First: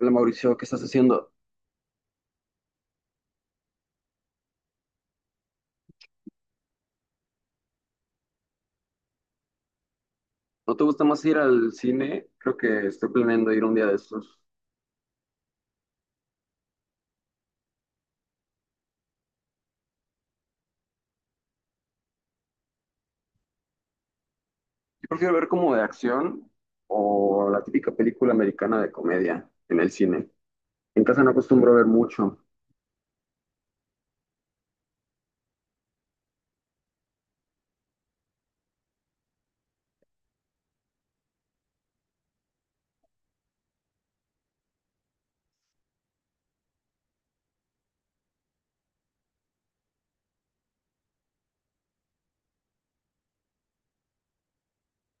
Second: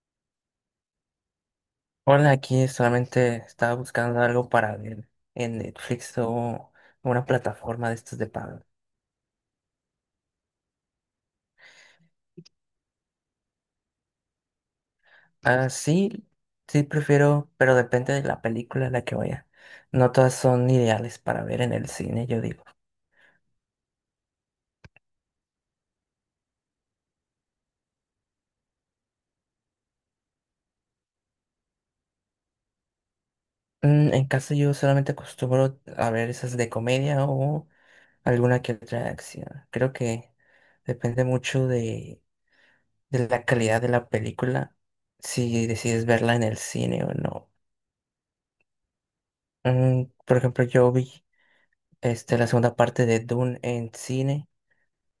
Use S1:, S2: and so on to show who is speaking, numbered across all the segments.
S1: Hola Mauricio, ¿qué estás haciendo?
S2: Hola, aquí solamente estaba buscando algo para ver en Netflix o una plataforma de estos de pago.
S1: ¿No te gusta más ir al cine? Creo que estoy planeando ir un día de estos.
S2: Ah, sí, sí prefiero, pero depende de la película a la que vaya. No todas son ideales para ver en el cine, yo digo.
S1: Yo prefiero ver como de acción o la típica película americana de comedia en el cine. En casa no acostumbro a ver mucho.
S2: Mm, en casa yo solamente acostumbro a ver esas de comedia o alguna que otra de acción. Creo que depende mucho de la calidad de la película, si decides verla en el cine o no. Mm, por ejemplo, yo vi la segunda parte de Dune en cine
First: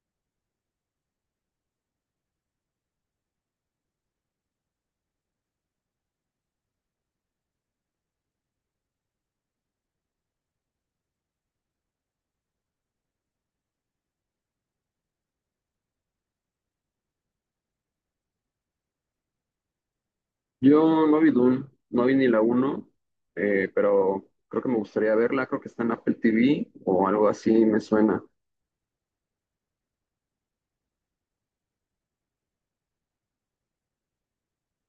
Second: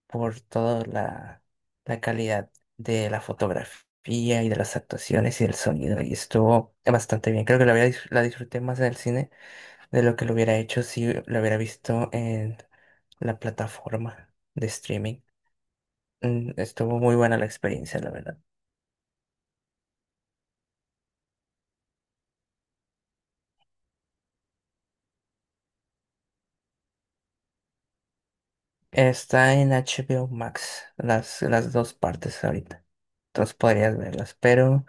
S2: por toda la calidad de la fotografía y de las actuaciones y del sonido. Y estuvo bastante bien. Creo que la disfruté más en el cine de lo que lo hubiera hecho si lo hubiera visto en la plataforma de streaming. Estuvo muy buena la experiencia, la verdad.
S1: Yo no vi Dune, no vi ni la uno, pero creo que me gustaría verla. Creo que está en Apple TV o algo así, me suena.
S2: Está en HBO Max, las dos partes ahorita. Entonces podrías verlas, pero...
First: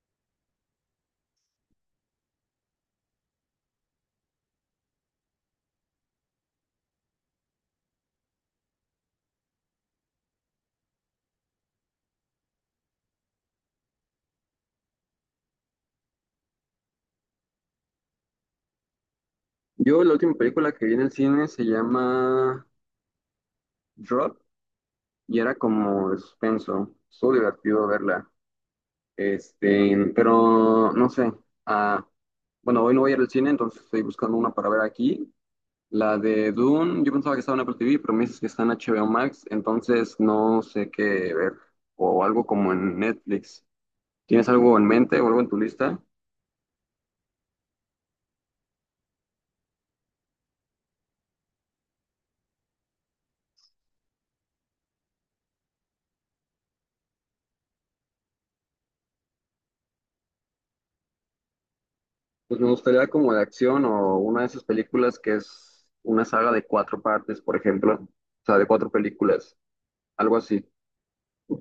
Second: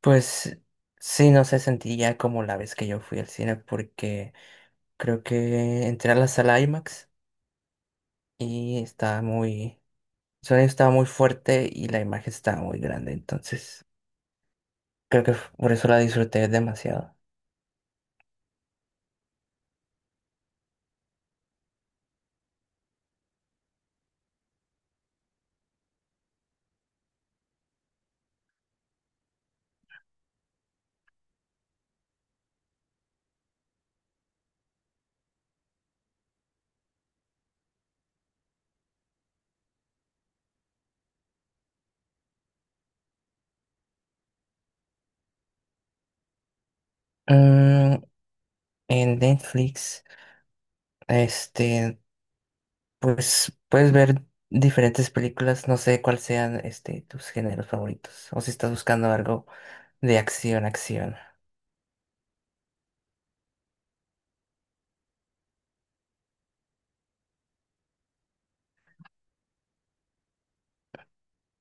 S2: Pues sí, no se sentiría como la vez que yo fui al cine porque creo que entré a la sala IMAX y el sonido estaba muy fuerte y la imagen estaba muy grande, entonces creo que por eso la disfruté demasiado.
S1: Yo la última película que vi en el cine se llama Drop y era como de suspenso. Estuvo divertido verla. Pero no sé. Ah, bueno, hoy no voy a ir al cine, entonces estoy buscando una para ver aquí. La de Dune, yo pensaba que estaba en Apple TV, pero me dices que está en HBO Max, entonces no sé qué ver. O algo como en Netflix. ¿Tienes algo en mente o algo en tu lista?
S2: Mm, en Netflix, este, pues puedes ver diferentes películas, no sé cuáles sean tus géneros favoritos o si estás buscando algo de acción, acción.
S1: Pues me gustaría como de acción o una de esas películas que es una saga de cuatro partes, por ejemplo. O sea, de cuatro películas, algo así.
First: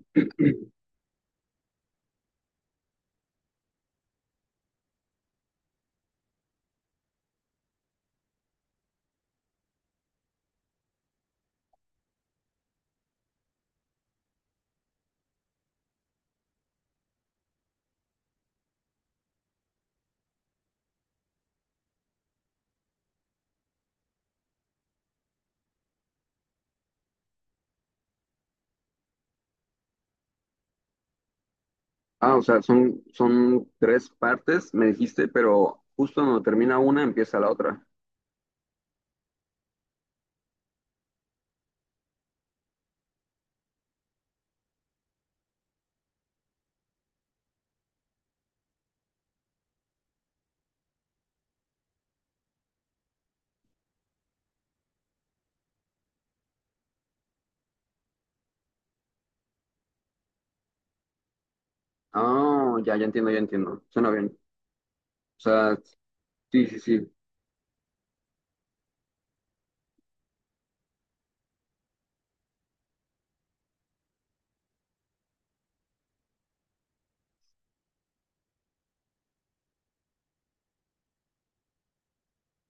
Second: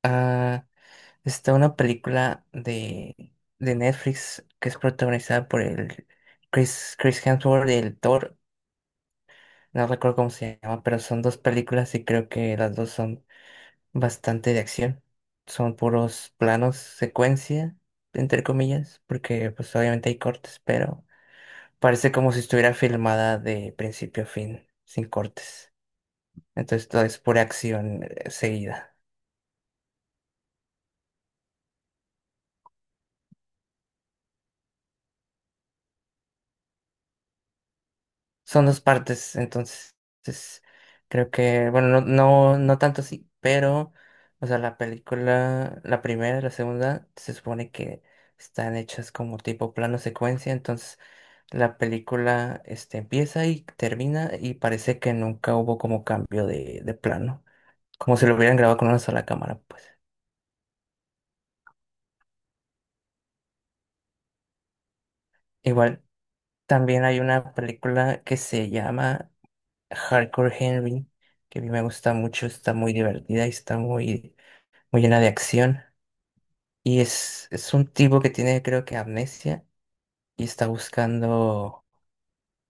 S2: Ah, está una película de Netflix que es protagonizada por el Chris Hemsworth y el Thor. No recuerdo cómo se llama, pero son dos películas y creo que las dos son bastante de acción. Son puros planos, secuencia, entre comillas, porque pues obviamente hay cortes, pero parece como si estuviera filmada de principio a fin, sin cortes. Entonces todo es pura acción seguida.
S1: Ah, o sea, son tres partes, me dijiste, pero justo cuando termina una, empieza la otra.
S2: Son dos partes, entonces, es creo que, bueno, no tanto así, pero, o sea, la película, la primera y la segunda, se supone que están hechas como tipo plano secuencia, entonces la película, empieza y termina y parece que nunca hubo como cambio de plano, como si lo hubieran grabado con una sola cámara, pues.
S1: Ah, ya entiendo, ya entiendo. Suena bien. O sea,
S2: Igual,
S1: sí, sí,
S2: también
S1: sí.
S2: hay una película que se llama Hardcore Henry, que a mí me gusta mucho, está muy divertida y está muy llena de acción. Y es un tipo que tiene, creo que, amnesia y está buscando,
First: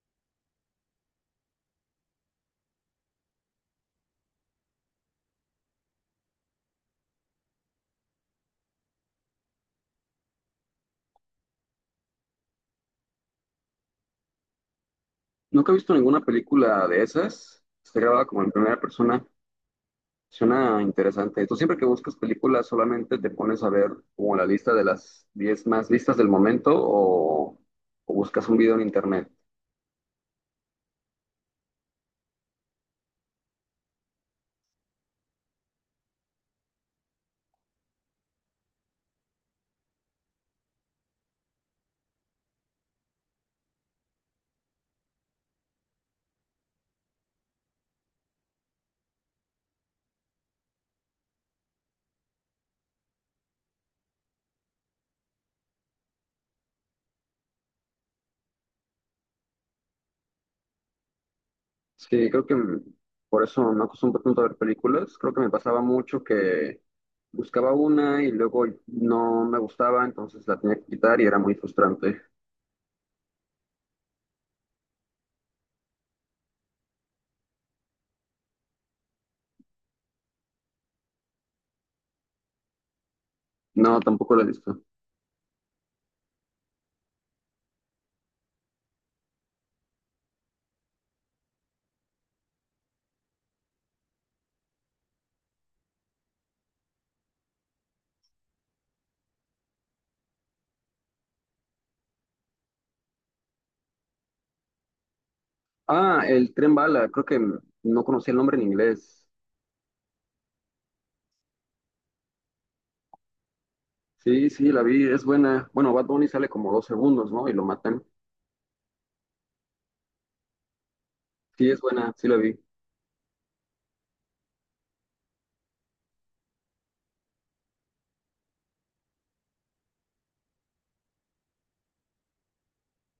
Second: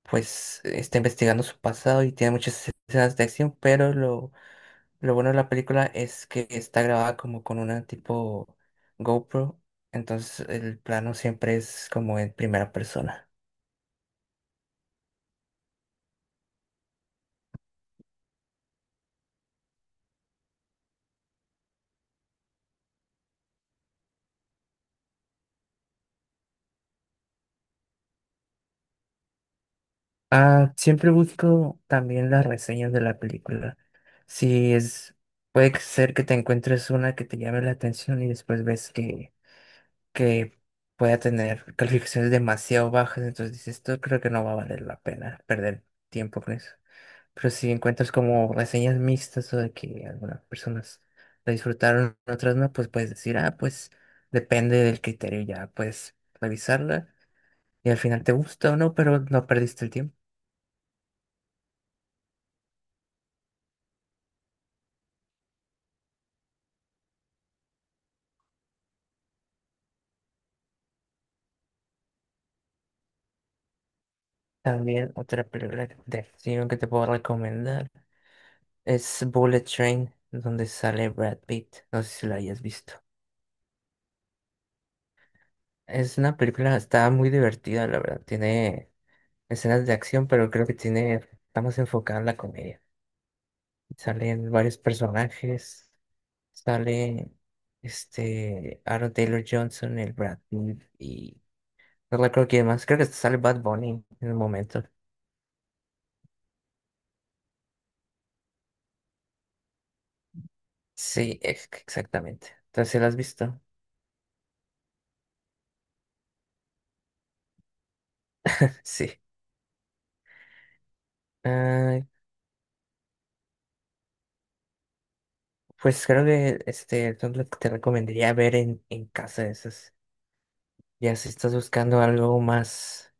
S2: pues, está investigando su pasado y tiene muchas escenas de acción, pero lo bueno de la película es que está grabada como con una tipo GoPro, entonces el plano siempre es como en primera persona.
S1: Nunca he visto ninguna película de esas. Está grabada como en primera persona. Suena interesante. Tú siempre que buscas películas solamente te pones a ver como la lista de las 10 más listas del momento o buscas un video en internet.
S2: Ah, siempre busco también las reseñas de la película. Si es, puede ser que te encuentres una que te llame la atención y después ves que pueda tener calificaciones demasiado bajas, entonces dices, esto creo que no va a valer la pena perder tiempo con eso. Pero si encuentras como reseñas mixtas o de que algunas personas la disfrutaron, otras no, pues puedes decir, ah, pues depende del criterio, ya puedes revisarla y al final te gusta o no, pero no perdiste el tiempo.
S1: Sí, creo que por eso me acostumbro tanto a ver películas. Creo que me pasaba mucho que buscaba una y luego no me gustaba, entonces la tenía que quitar y era muy frustrante.
S2: También otra película de acción que te puedo recomendar es Bullet Train, donde sale Brad Pitt. No sé si la hayas visto.
S1: No, tampoco la he visto.
S2: Es una película, está muy divertida, la verdad. Tiene escenas de acción, pero creo que tiene, está más enfocada en la comedia. Salen varios personajes, sale Aaron Taylor Johnson, el Brad Pitt y no recuerdo quién más. Creo que hasta sale Bad Bunny en el momento.
S1: Ah, El Tren Bala, creo que no conocía el nombre en inglés.
S2: Sí, exactamente. Entonces, ¿sí, ¿la has visto?
S1: Sí, sí, la vi, es buena. Bueno, Bad Bunny sale como 2 segundos, ¿no? Y lo matan.
S2: Sí.
S1: Sí, es
S2: Ah,
S1: buena, sí la vi.
S2: pues creo que son las que te recomendaría ver en casa esas. Ya si estás buscando algo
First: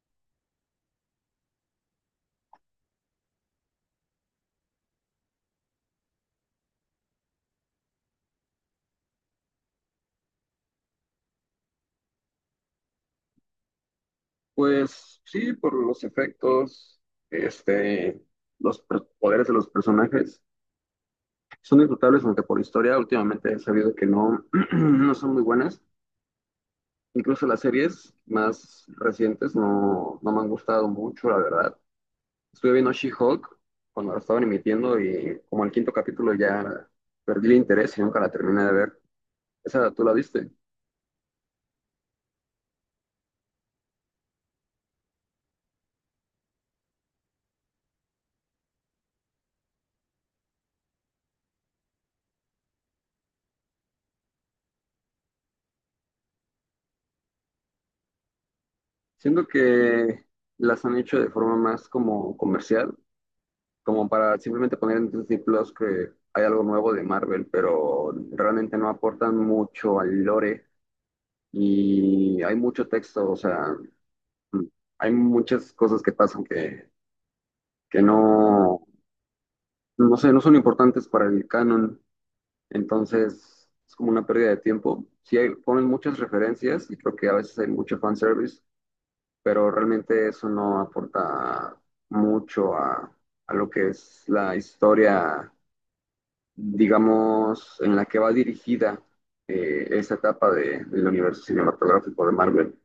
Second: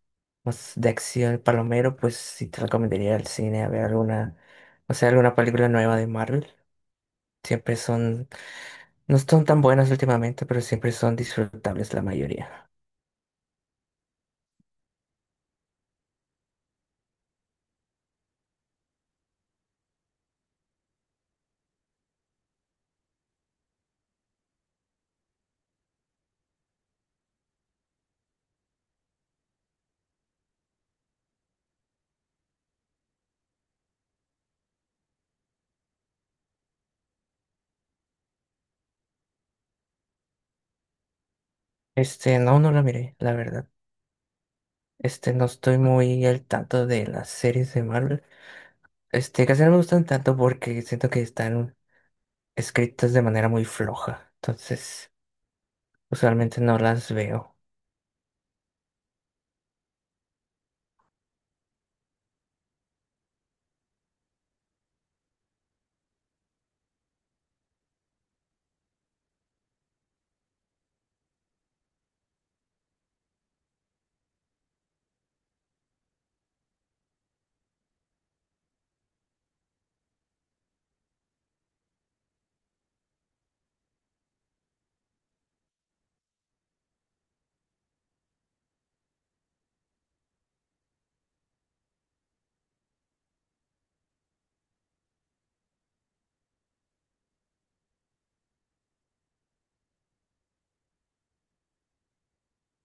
S2: más de acción palomero, pues sí te recomendaría ir al cine a ver alguna, o sea, alguna película nueva de Marvel. Siempre son, no son tan buenas últimamente, pero siempre son disfrutables la mayoría.
S1: Pues sí, por los efectos, este, los poderes de los personajes. Son disfrutables, aunque por historia últimamente he sabido que no son muy buenas. Incluso las series más recientes no me han gustado mucho, la verdad. Estuve viendo She-Hulk cuando la estaban emitiendo y como el quinto capítulo ya perdí el interés y nunca la terminé de ver. Esa tú la viste.
S2: No, no la miré, la verdad. No estoy muy al tanto de las series de Marvel. Casi no me gustan tanto porque siento que están escritas de manera muy floja. Entonces, usualmente no las veo.
S1: Siento que las han hecho de forma más como comercial, como para simplemente poner en Disney Plus que hay algo nuevo de Marvel, pero realmente no aportan mucho al lore y hay mucho texto, o sea, mm, hay muchas cosas que pasan que no sé, no son importantes para el canon, entonces es como una pérdida de tiempo. Ponen muchas referencias y creo que a veces hay mucho fanservice, pero realmente eso no aporta mucho a, a lo que es la historia, digamos, en la que va dirigida esa del universo cinematográfico de Marvel.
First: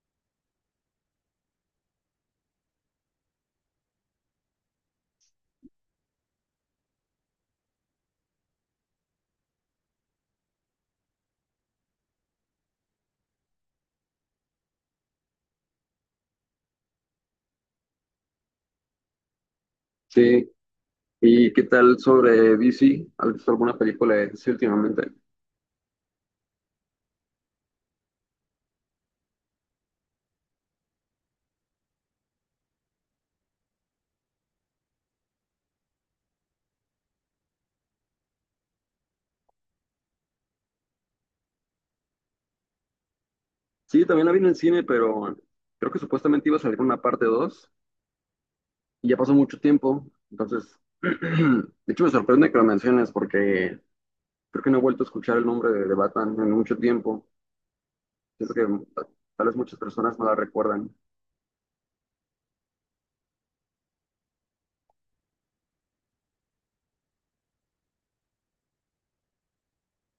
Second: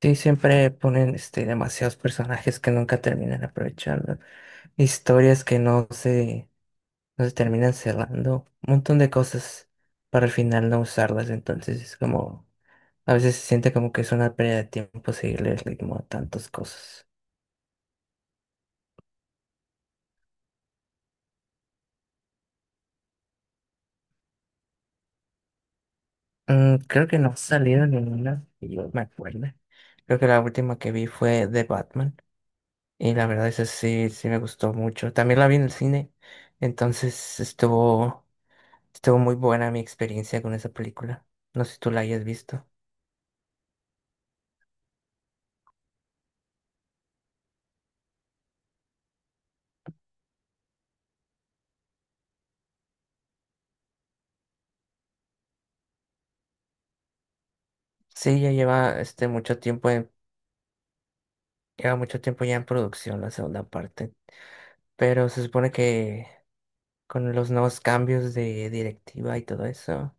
S2: Sí, siempre ponen demasiados personajes que nunca terminan aprovechando. Historias que no se terminan cerrando. Un montón de cosas para al final no usarlas. Entonces es como, a veces se siente como que es una pérdida de tiempo seguirle el ritmo a tantas cosas.
S1: Sí. ¿Y qué tal sobre DC? ¿Has visto alguna película de DC últimamente?
S2: Mm, creo que no ha salido ninguna que yo me acuerde. Creo que la última que vi fue de Batman. Y la verdad, esa sí, sí me gustó mucho. También la vi en el cine, entonces estuvo muy buena mi experiencia con esa película. No sé si tú la hayas visto.
S1: Sí, también la vi en el cine, pero creo que supuestamente iba a salir una parte 2 y ya pasó mucho tiempo. Entonces, de hecho me sorprende que lo menciones porque creo que no he vuelto a escuchar el nombre de Batman en mucho tiempo.
S2: Sí, ya
S1: Siento que
S2: lleva
S1: ta- tal vez
S2: mucho
S1: muchas
S2: tiempo
S1: personas no la recuerdan.
S2: lleva mucho tiempo ya en producción la segunda parte. Pero se supone que con los nuevos cambios de directiva y todo eso,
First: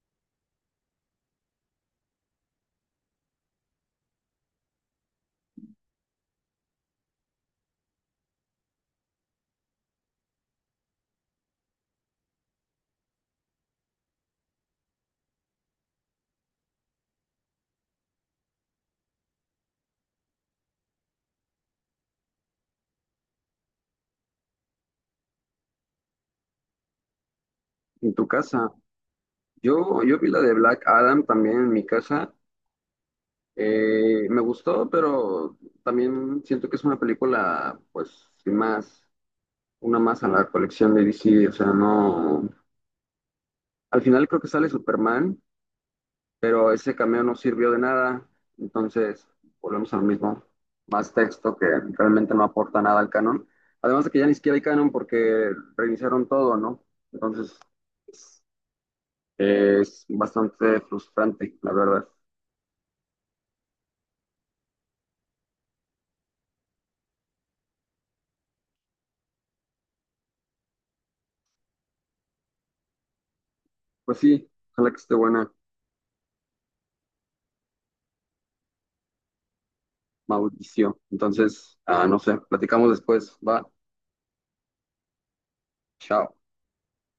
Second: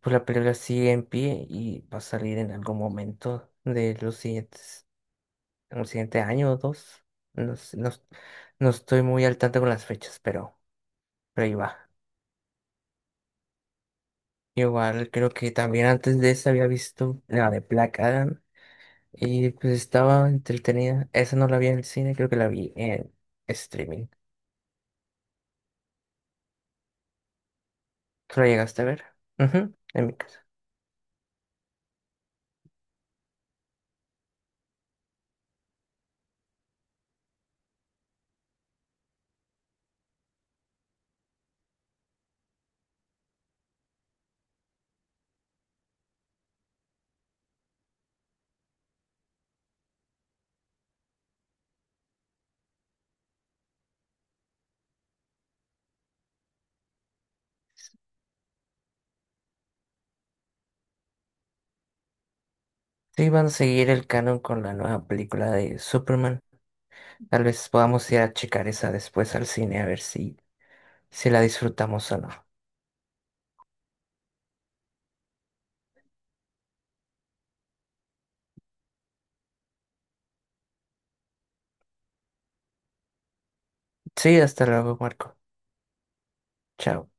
S2: pues la película sigue en pie y va a salir en algún momento de en el siguiente año o dos. No, sé, no, no estoy muy al tanto con las fechas, pero. Pero ahí va. Igual creo que también antes de esa había visto la de Black Adam y pues estaba entretenida. Esa no la vi en el cine, creo que la vi en streaming.
S1: En tu
S2: ¿Tú la
S1: casa,
S2: llegaste a ver? Ujú, en mi
S1: yo vi la
S2: casa.
S1: de Black Adam también en mi casa. Me gustó, pero también siento que es una película, pues, sin más. Una más a la colección de DC, o sea, no. Al final creo que sale Superman, pero ese cameo no sirvió de nada, entonces volvemos a lo mismo. Más texto que realmente no aporta nada al canon. Además de que ya ni siquiera hay canon porque reiniciaron todo, ¿no? Entonces es bastante frustrante, la verdad.
S2: Sí, van a seguir el canon con la nueva película de Superman. Tal vez podamos ir a checar esa después al cine a ver si la disfrutamos o no.
S1: Pues sí, ojalá que esté buena, Mauricio. Entonces, no sé, platicamos después. Va,
S2: Sí, hasta luego, Marco.
S1: chao.
S2: Chao.